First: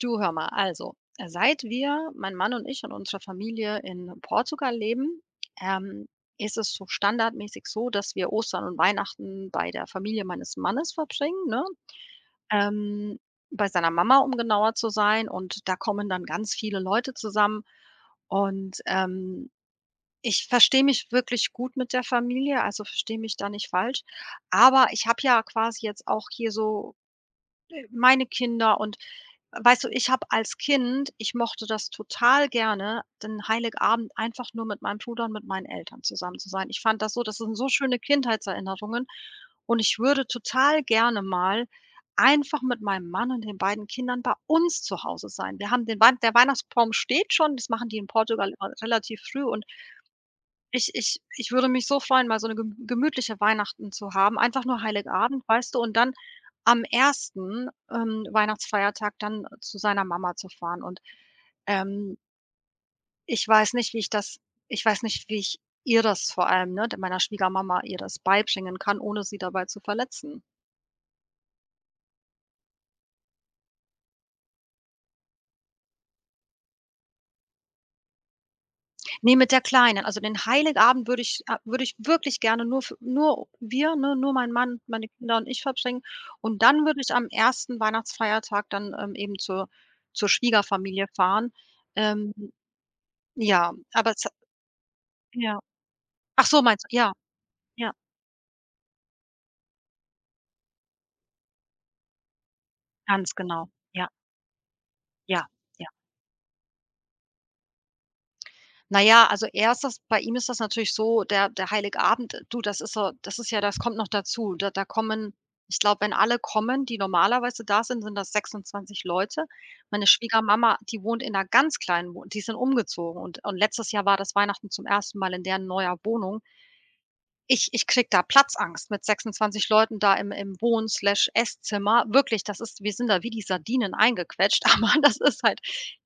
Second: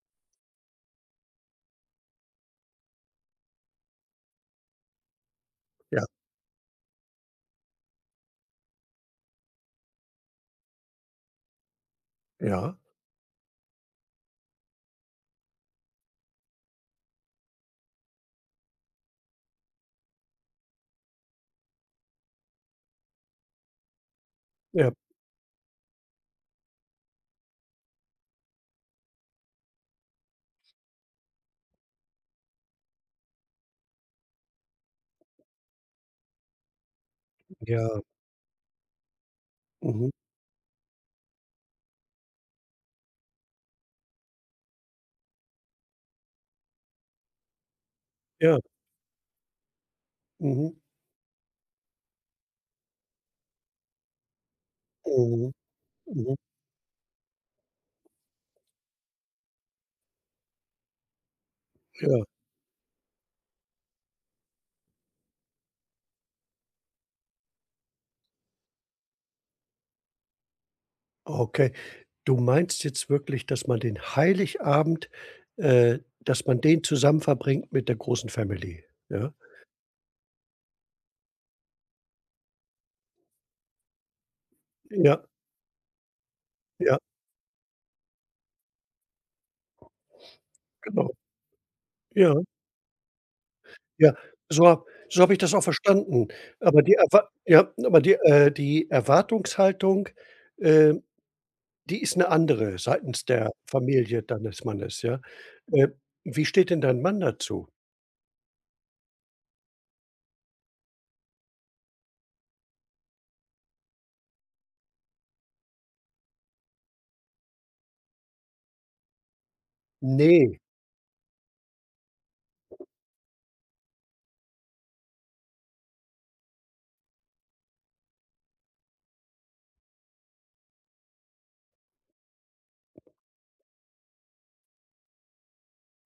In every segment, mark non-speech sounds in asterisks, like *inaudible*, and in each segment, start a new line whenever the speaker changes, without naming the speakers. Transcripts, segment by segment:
Du, hör mal, also, seit wir, mein Mann und ich und unsere Familie in Portugal leben,
Ja,
ähm, ist es so standardmäßig so, dass wir Ostern und Weihnachten bei der Familie meines Mannes verbringen, ne?
ja,
Ähm, Bei seiner Mama, um genauer zu sein. Und da kommen dann ganz viele Leute zusammen. Und ich verstehe mich wirklich gut mit der Familie, also verstehe mich da nicht falsch. Aber
ja,
ich habe ja quasi jetzt auch hier so meine Kinder. Und weißt du, ich habe als Kind ich mochte das total gerne, den Heiligabend einfach nur mit meinem Bruder und mit meinen Eltern zusammen zu sein. Ich fand das so das sind so schöne
ja,
Kindheitserinnerungen, und ich
mhm,
würde total gerne mal einfach mit meinem Mann und den beiden Kindern bei uns zu Hause sein. Wir haben den Wei Der Weihnachtsbaum steht schon, das machen die in Portugal
ja,
immer relativ früh. Und
mhm,
ich würde mich so freuen, mal so 'ne gemütliche Weihnachten zu haben, einfach nur Heiligabend,
mhm,
weißt du? Und dann
mhm,
am ersten Weihnachtsfeiertag dann zu seiner Mama zu fahren. Und, ähm,
ja,
ich weiß nicht, wie ich das ich weiß nicht, wie ich ihr das, vor allem, ne, d meiner Schwiegermama, ihr das beibringen kann, ohne sie dabei zu verletzen.
okay. Du meinst jetzt wirklich, dass man den Heiligabend dass man den zusammen verbringt mit der großen Family, ja?
Ne, mit der Kleinen. Also, den Heiligabend würde ich wirklich gerne nur für nur wir, ne, nur mein Mann, meine
Ja,
Kinder und ich verbringen. Und dann
ja,
würde ich am ersten Weihnachtsfeiertag dann, eben zur Schwiegerfamilie
genau.
fahren. Ähm,
Ja,
ja, aber
ja.
es.
So ha so habe ich das
Ja.
auch verstanden.
Ach so,
Aber
meinst
die
du? Ja,
Erwar Ja,
ja,
aber die Erwartungshaltung, äh Die ist 'ne andere seitens
ganz
der
genau. Ja,
Familie deines Mannes, ja?
ja.
Äh, Wie steht denn dein Mann dazu?
Na ja, also er das bei ihm ist das natürlich so, der Heiligabend, du, das ist so das ist ja das kommt noch dazu. Da da kommen Ich glaube, wenn alle kommen, die normalerweise da sind, sind das 26 Leute. Meine
Ne,
Schwiegermama, die wohnt in einer ganz kleinen Wohnung, die sind umgezogen, und letztes Jahr war das Weihnachten zum ersten Mal in deren neuer Wohnung. Ich kriege da Platzangst mit 26 Leuten da im Wohn/Esszimmer. Wirklich, das ist wir sind da wie die Sardinen eingequetscht, *laughs* aber das ist halt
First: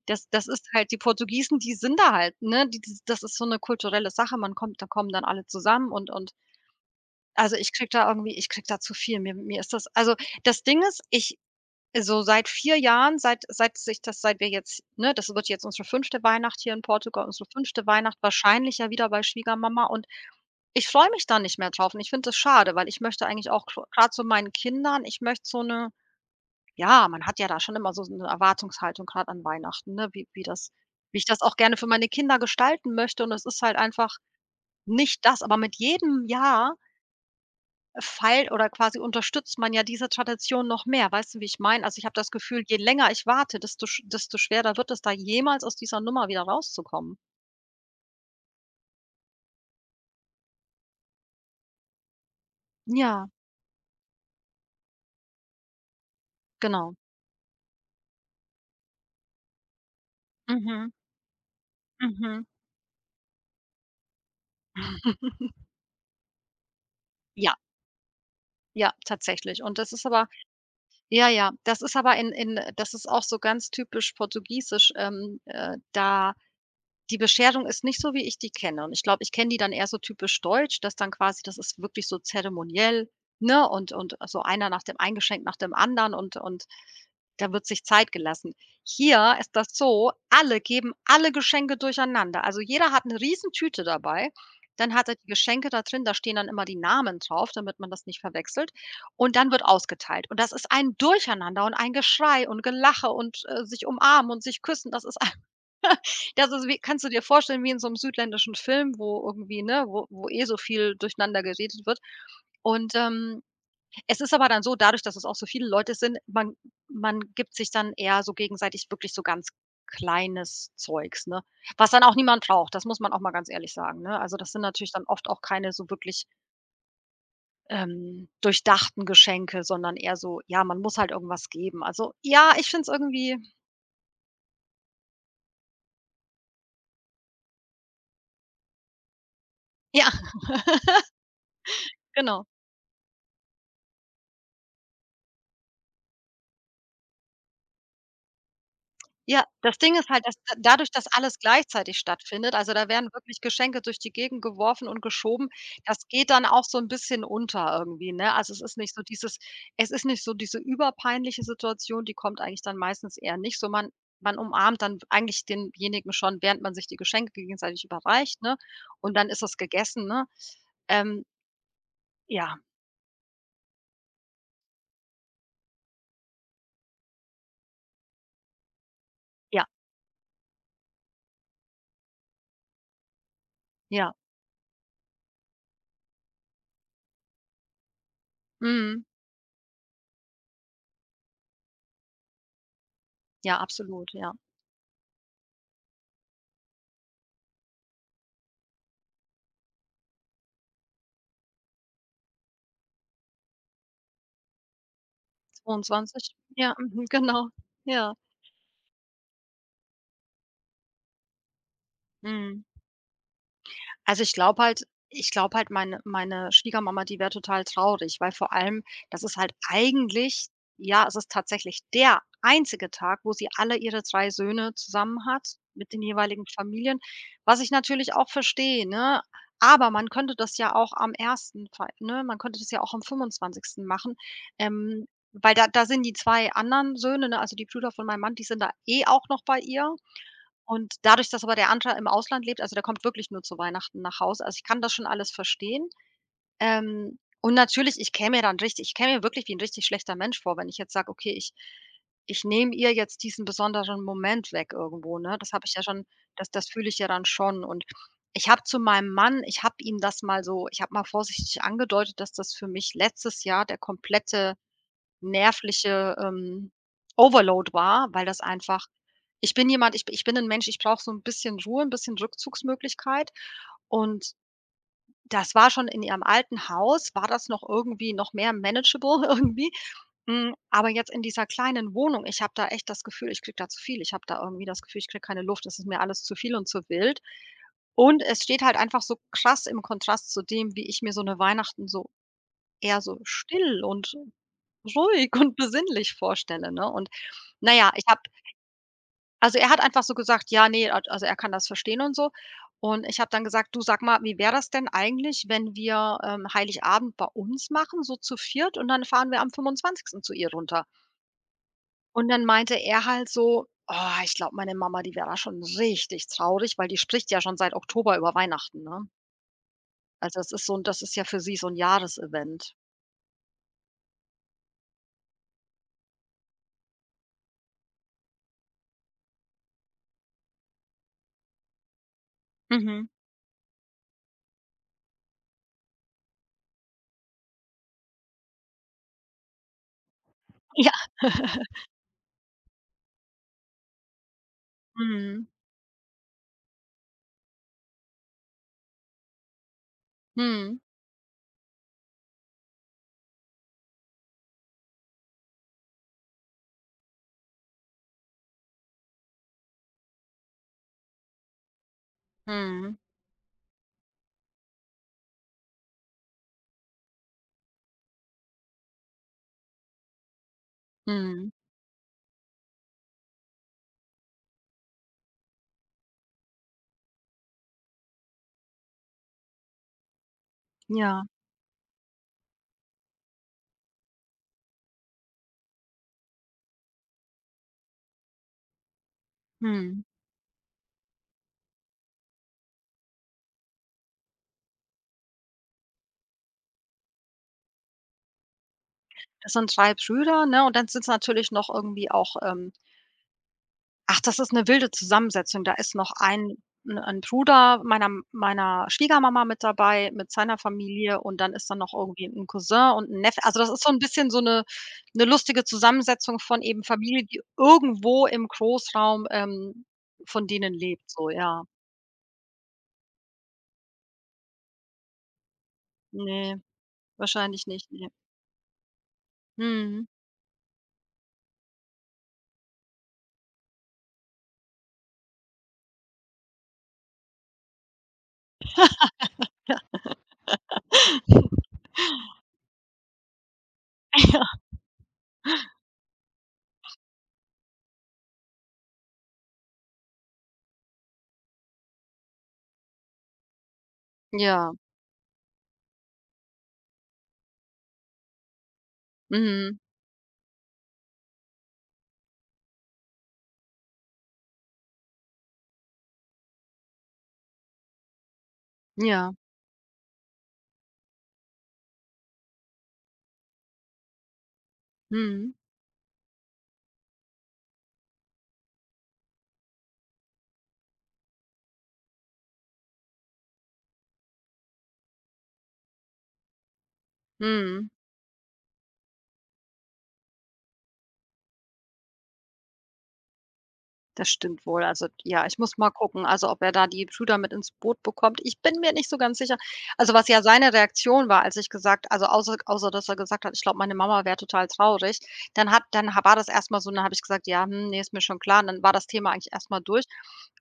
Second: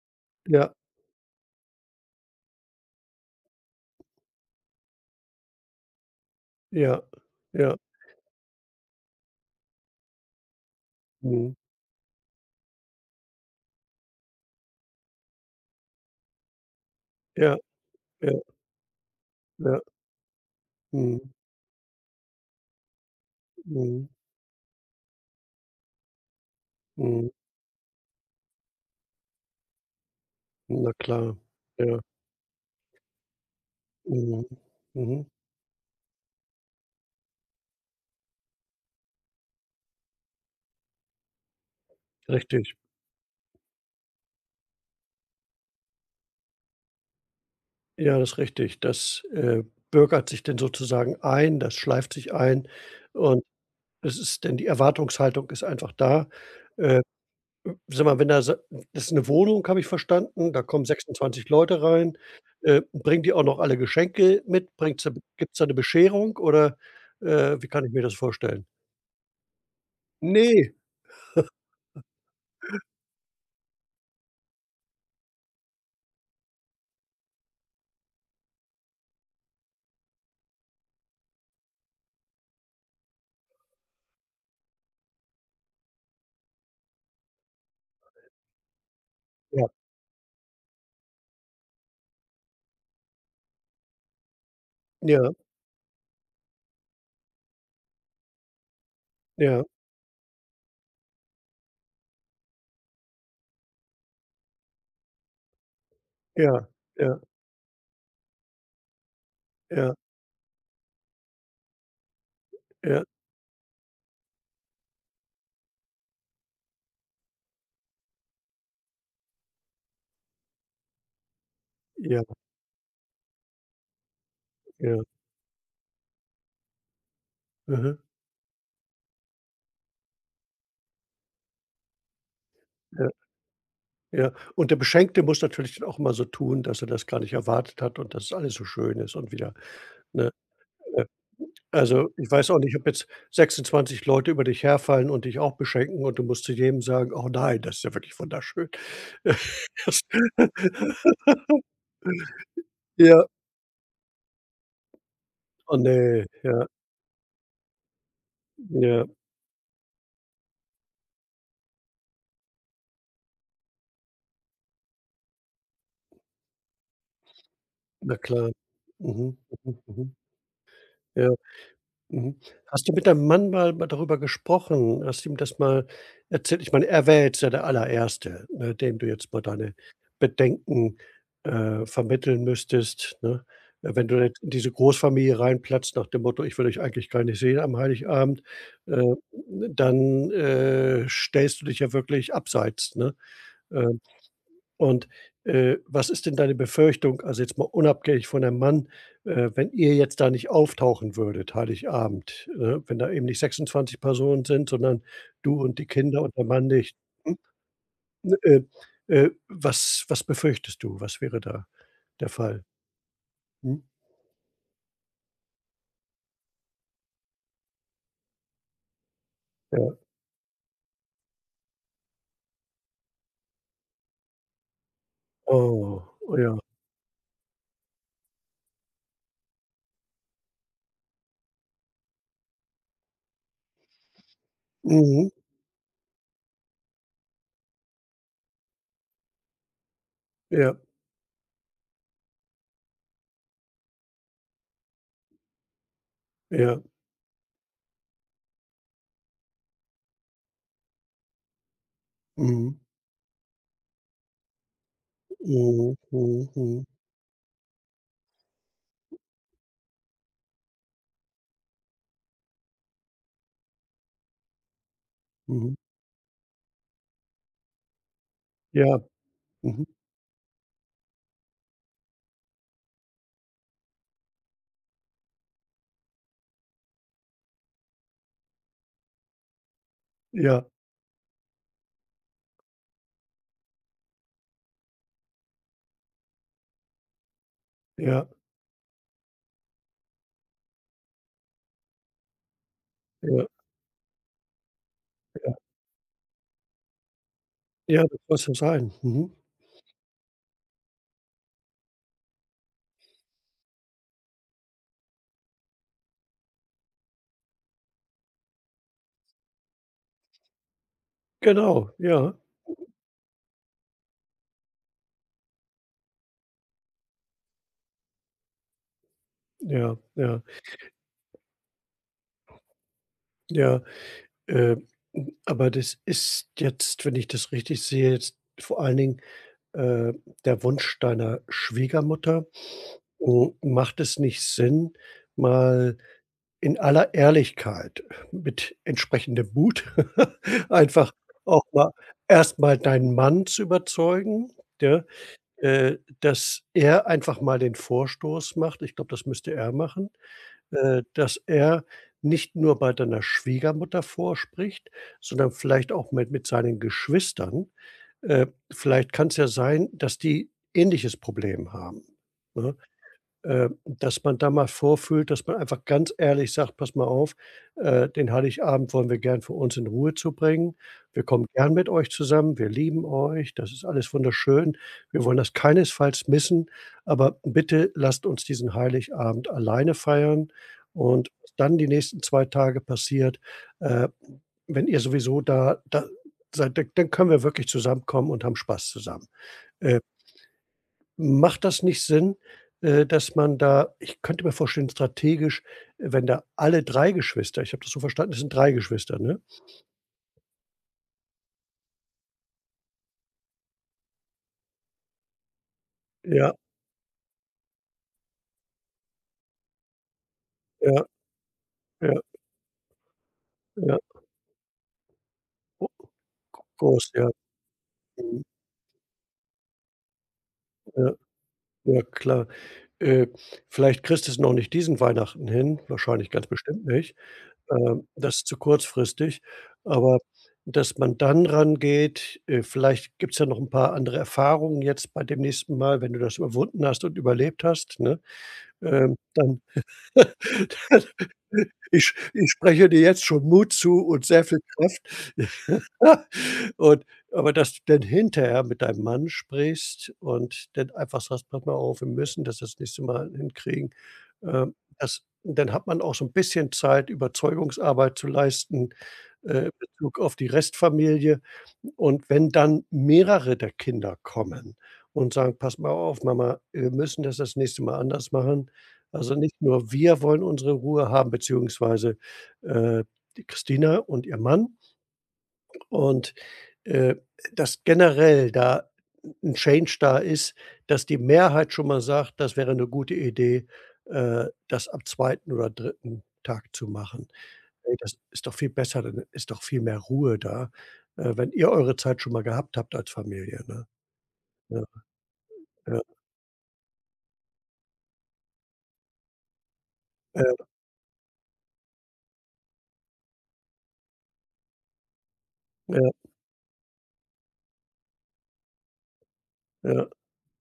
das das ist
ja,
halt die Portugiesen, die sind da halt, ne? Die das das ist so eine kulturelle Sache. Man kommt da kommen dann alle zusammen, und
ja,
also,
ja,
ich kriege da zu viel. Mir ist das, also, das Ding ist, ich
mhm,
so seit 4 Jahren, seit seit sich das seit wir jetzt, ne, das wird jetzt unsere fünfte Weihnacht hier in Portugal, unsere
ja,
fünfte Weihnacht,
ja,
wahrscheinlich ja wieder bei
ja,
Schwiegermama. Und ich freue mich
mhm,
da nicht mehr drauf, und ich finde das schade, weil ich möchte eigentlich auch gerade
mhm,
grad so meinen Kindern ich möchte so eine ja, man
mhm,
hat ja da schon immer so eine Erwartungshaltung gerade an Weihnachten, ne,
na
wie ich
klar,
das auch gerne für
ja,
meine Kinder gestalten möchte, und es ist halt einfach
mhm,
nicht
mhm,
das. Aber mit jedem Jahr feilt oder quasi unterstützt man ja diese Tradition noch mehr. Weißt du, wie ich meine? Also, ich habe das Gefühl,
richtig.
je länger ich warte, desto schwerer wird es, da jemals aus dieser Nummer wieder rauszukommen.
Ja, das ist richtig. Das bürgert sich dann sozusagen ein, das schleift sich ein
Ja,
und es ist denn die Erwartungshaltung ist einfach da.
genau.
Äh Sag mal, wenn da so das ist eine Wohnung, habe ich verstanden, da kommen
Mhm,
26 Leute rein.
mhm.
Bringen die auch noch alle Geschenke mit? Bringt's da
*laughs*
Gibt's da eine Bescherung oder,
Ja,
äh, wie kann ich mir das vorstellen?
ja, tatsächlich. Und das ist aber
Ne,
Ja, ja, das ist aber in das ist auch so ganz typisch portugiesisch, da die Bescherung ist nicht so, wie ich die kenne. Und ich glaube, ich kenne die dann eher so typisch deutsch, dass dann quasi das ist wirklich so zeremoniell, ne, ein Geschenk nach dem anderen, da wird sich Zeit gelassen. Hier ist das
ja,
so, alle geben alle Geschenke durcheinander. Also, jeder hat eine riesen Tüte dabei. Dann hat er die
ja,
Geschenke da drin, da stehen dann immer die Namen drauf, damit man das nicht verwechselt. Und dann wird
ja,
ausgeteilt. Und das ist ein Durcheinander und ein Geschrei und Gelache und, sich umarmen und sich küssen. Das ist
ja,
Wie kannst du
ja,
dir vorstellen, wie in so 'nem südländischen Film, wo irgendwie, ne,
ja,
wo eh so viel durcheinander geredet wird. Und,
ja,
es ist aber dann so, dadurch, dass es auch so viele Leute sind, man gibt sich dann eher so gegenseitig wirklich so ganz kleines Zeugs, ne? Was dann auch
ja,
niemand braucht, das muss man auch mal ganz ehrlich sagen, ne? Also, das sind natürlich
ja,
dann oft auch keine so wirklich,
mhm,
durchdachten Geschenke, sondern eher so, ja, man muss halt irgendwas geben. Also, ja, ich finde es
ja,
irgendwie
ja. Und der Beschenkte muss natürlich dann auch immer so tun, dass er das gar nicht erwartet hat und dass alles so schön ist und wieder,
ja,
ne?
*laughs*
Also, ich
genau.
weiß auch nicht, ob jetzt 26 Leute über dich herfallen und dich auch beschenken und du musst zu jedem sagen: „Oh nein, das ist ja wirklich wunderschön."
Ja,
*laughs*
das Ding
Das
ist halt, dass da, dadurch, dass
*laughs*
alles gleichzeitig stattfindet, also, da werden
Ja,
wirklich Geschenke durch die Gegend geworfen und geschoben.
oh
Das
ne,
geht dann auch
ja,
so ein bisschen unter irgendwie, ne?
ja,
Es ist nicht so diese überpeinliche Situation, die kommt eigentlich dann meistens eher nicht so. Man man umarmt dann eigentlich denjenigen schon, während man sich die Geschenke gegenseitig
na
überreicht,
klar.
ne? Und dann
Mhm,
ist es
mhm,
gegessen,
mhm.
ne? Ähm,
Ja. Mhm.
ja,
Hast du mit deinem Mann mal darüber gesprochen? Hast du ihm das mal erzählt? Ich meine, er wäre jetzt ja der Allererste, ne, dem du jetzt mal
ja,
deine Bedenken, vermitteln müsstest, ne? Wenn
ja.
du jetzt in diese Großfamilie reinplatzt nach dem Motto: „Ich will euch eigentlich gar nicht sehen am Heiligabend", äh,
Mhm.
dann, stellst du dich ja wirklich abseits, ne?
Ja,
Ähm
absolut, ja.
und, was ist denn deine Befürchtung, also jetzt mal unabhängig von dem Mann, wenn ihr jetzt da nicht auftauchen würdet, Heiligabend, ne? Wenn da eben nicht 26 Personen sind, sondern du und die Kinder
22.
und der Mann
Ja,
nicht.
mhm,
Hm,
genau. Ja.
Äh, was befürchtest du? Was wäre da der
Mhm.
Fall? Hm?
Also, ich glaube halt ich glaube halt, meine Schwiegermama, die wäre total traurig, weil vor allem das ist halt
Ja.
eigentlich ja, es ist tatsächlich der einzige Tag, wo sie alle ihre 3 Söhne zusammen hat mit den
Oh,
jeweiligen
ja.
Familien, was ich natürlich auch verstehe, ne? Aber man könnte das ja auch am ersten, fei ne, man könnte das ja auch am 25. machen, ähm,
Mhm.
weil da sind die 2 anderen Söhne, ne, also die Brüder von meinem Mann, die sind da eh auch noch bei ihr.
Ja,
Und dadurch, dass aber der andere im Ausland lebt, also, der kommt wirklich nur zu Weihnachten nach Hause. Also, ich kann das schon alles verstehen.
ja.
Und natürlich, ich käme mir wirklich wie ein richtig schlechter Mensch vor, wenn ich jetzt sage: „Okay, ich nehme
Mhm.
ihr jetzt diesen besonderen Moment weg irgendwo“, ne? Das habe ich ja
Mhm.
schon,
Mhm.
das
Mhm.
fühle ich ja dann schon. Und ich habe zu meinem Mann ich habe ihm das mal so ich habe mal vorsichtig angedeutet, dass das für mich letztes Jahr der komplette
Mhm.
nervliche, Overload war, weil das einfach
Ja. Mhm.
ich bin ein Mensch, ich brauche so ein bisschen Ruhe, ein bisschen Rückzugsmöglichkeit, und das war schon in ihrem alten Haus war das noch irgendwie noch mehr manageable *laughs* irgendwie. Hm,
Ja,
aber jetzt in dieser kleinen Wohnung, ich habe da echt das Gefühl, ich kriege da zu viel. Ich habe da irgendwie das Gefühl, ich kriege keine Luft. Das ist mir alles zu viel und zu wild. Und
ja,
es steht halt einfach so krass im Kontrast zu dem, wie ich mir so eine Weihnachten so eher so
ja.
still und ruhig und besinnlich vorstelle, ne? Und naja,
Ja, das muss so sein. Mhm.
er hat einfach so gesagt: „Ja, ne“, al also, er kann das verstehen und so. Und ich habe dann gesagt: „Du, sag mal, wie wäre das denn eigentlich, wenn wir, Heiligabend bei uns machen, so zu viert und dann fahren wir am 25. zu ihr runter?“
Genau,
Und
ja,
dann meinte er halt so: „Oh, ich glaube, meine Mama, die wäre da schon richtig traurig, weil die spricht ja schon seit Oktober über Weihnachten, ne?
ja, ja.
Das ist ja für sie so 'n Jahresevent.“
Ja, äh, aber das ist jetzt, wenn ich das richtig sehe, jetzt vor allen Dingen, äh, der Wunsch deiner Schwiegermutter.
Mhm.
Macht es nicht Sinn, mal in aller Ehrlichkeit mit entsprechendem Mut *laughs*
Ja.
einfach auch mal erst mal deinen Mann zu überzeugen, ja,
Mhm.
äh, dass er einfach mal den Vorstoß macht. Ich glaube, das müsste er machen
Mhm.
äh, dass er nicht nur bei deiner Schwiegermutter vorspricht, sondern vielleicht auch mit seinen Geschwistern. Vielleicht kann es ja sein, dass die ähnliches Problem haben, ne?
Mhm.
Dass man da mal vorfühlt, dass man einfach ganz ehrlich sagt: „Pass mal auf, den Heiligabend wollen wir gern für uns in Ruhe zu bringen. Wir kommen
Mhm.
gern mit euch zusammen. Wir lieben euch. Das ist alles wunderschön. Wir wollen das keinesfalls missen, aber bitte lasst uns diesen Heiligabend alleine feiern
Ja,
und was dann die nächsten 2 Tage passiert, äh, wenn ihr sowieso da seid, dann können wir wirklich zusammenkommen und haben Spaß zusammen." Äh
mhm.
Macht das nicht Sinn, dass man da ich könnte mir vorstellen, strategisch, wenn da alle 3 Geschwister ich habe das so verstanden, das sind drei Geschwister, ne?
Das sind 3 Brüder, ne, und dann sind's natürlich noch irgendwie auch, ach, das ist 'ne wilde Zusammensetzung. Da ist noch
Ja,
ein 'n Bruder meiner Schwiegermama mit dabei, mit seiner
ja,
Familie, und dann ist da noch
ja,
irgendwie 'n Cousin und 'n Neffe. Also, das ist so
ja,
'n bisschen 'ne lustige
o
Zusammensetzung von eben
groß,
Familie,
ja.
die irgendwo
Mhm.
im Großraum, von denen lebt
Ja,
so, ja.
ja, klar. Äh, Vielleicht kriegst du's noch nicht diesen Weihnachten hin, wahrscheinlich ganz
Ne,
bestimmt nicht.
wahrscheinlich nicht, ne.
Das ist zu kurzfristig,
Mhm.
aber dass man dann rangeht, vielleicht gibt's ja noch 'n paar andere Erfahrungen jetzt bei dem nächsten Mal, wenn du das überwunden hast und überlebt hast, ne? Dann *laughs*
*laughs*
Ich spreche dir jetzt schon Mut zu und sehr viel Kraft. *laughs* Und aber dass du dann hinterher mit deinem Mann sprichst und dann einfach sagst: „Pass mal auf, wir müssen das das nächste Mal hinkriegen."
Ja,
Das dann hat man auch so ein bisschen Zeit, Überzeugungsarbeit zu leisten, in
mhm.
Bezug auf die Restfamilie. Und wenn dann mehrere der Kinder kommen und sagen: „Pass mal auf, Mama, wir müssen das das nächste Mal anders machen.
Ja,
Also, nicht nur wir wollen unsere Ruhe haben, beziehungsweise, äh, die Christina und ihr Mann
mhm,
und äh, dass generell da ein Change da ist, dass die Mehrheit schon mal sagt, das wäre eine gute Idee, das am zweiten oder dritten Tag zu machen.
mhm.
Ey, das ist doch viel besser, dann ist doch viel mehr Ruhe da, wenn ihr eure Zeit schon mal gehabt habt als Familie, ne?
Das stimmt wohl.
Ja,
Also, ja, ich muss mal
ja,
gucken, also, ob er da die Brüder mit ins Boot bekommt. Ich bin mir nicht so ganz sicher. Also, was ja
ja,
seine Reaktion war, als ich gesagt, also, außer dass er gesagt hat: „Ich glaube, meine Mama wäre total traurig.“ Dann hat
ja,
dann ha War das erst mal so, und dann habe ich gesagt: „Ja, hm, ne, ist mir schon klar.“ Und dann war das Thema eigentlich erst mal durch.
ja,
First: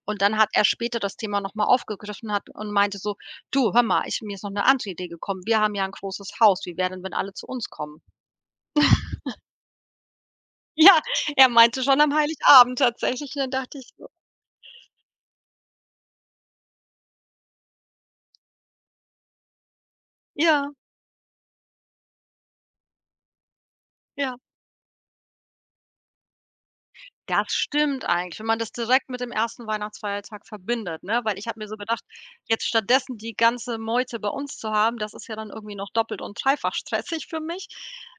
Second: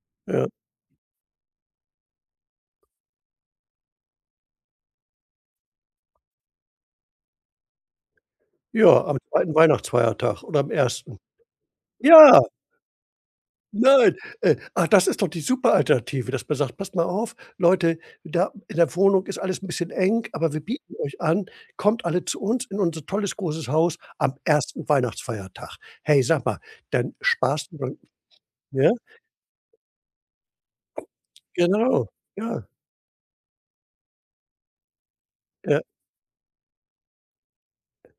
Und dann
ja.
hat er später das Thema noch mal aufgegriffen hat und meinte so: „Du, hör mal, ich mir ist noch eine andere Idee gekommen. Wir haben ja ein großes Haus. Wie wäre denn, wenn alle zu uns kommen?“ *laughs*
Ja, am zweiten Weihnachtsfeiertag oder am
Ja,
ersten?
er meinte schon am
Ja!
Heiligabend tatsächlich, und dann dachte ich so
Nein, ach, das ist doch die super Alternative, dass man sagt: „Passt mal auf, Leute, da in der Wohnung ist alles 'n bisschen eng, aber wir
ja,
bieten euch an, kommt alle zu uns in unser tolles großes Haus am
ja.
ersten Weihnachtsfeiertag." Hey, sag mal, dann
Das
sparst du dann
stimmt eigentlich, wenn man das
ja,
direkt mit dem ersten Weihnachtsfeiertag verbindet, ne? Weil ich habe mir so gedacht,
genau.
jetzt
Ja,
stattdessen die ganze Meute bei uns zu haben, das ist ja dann irgendwie
ja,
noch doppelt und dreifach *laughs* stressig für mich.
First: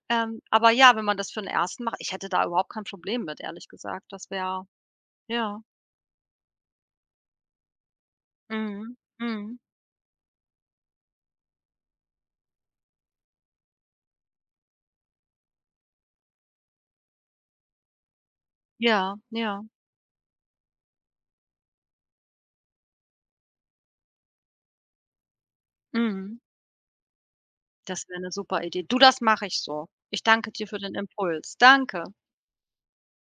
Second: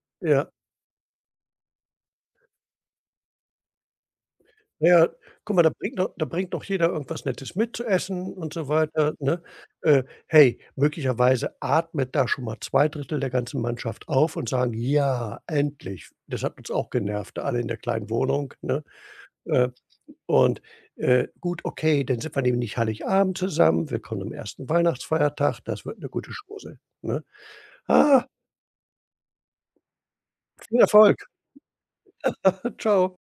ja.
Aber ja, wenn man das für den ersten macht, ich hätte da überhaupt kein Problem mit, ehrlich gesagt. Das wäre
Ja, guck
ja,
mal, da bringt doch jeder irgendwas Nettes mit zu essen und so
mhm,
weiter, ne?
mhm,
Hey, möglicherweise atmet da schon mal 2 Drittel der ganzen Mannschaft auf und sagen: „Ja, endlich." Das hat uns auch genervt, alle in der kleinen Wohnung, ne?
ja, ja,
Äh, und, gut, okay, dann sind wir nämlich nicht Heiligabend zusammen, wir kommen am ersten Weihnachtsfeiertag, das wird eine gute
mhm.
Chose, ne?
Das wäre
Ah,
eine super Idee. Du, das mache ich so. Ich danke dir für
viel
den
Erfolg.
Impuls. Danke.
*laughs* Ciao.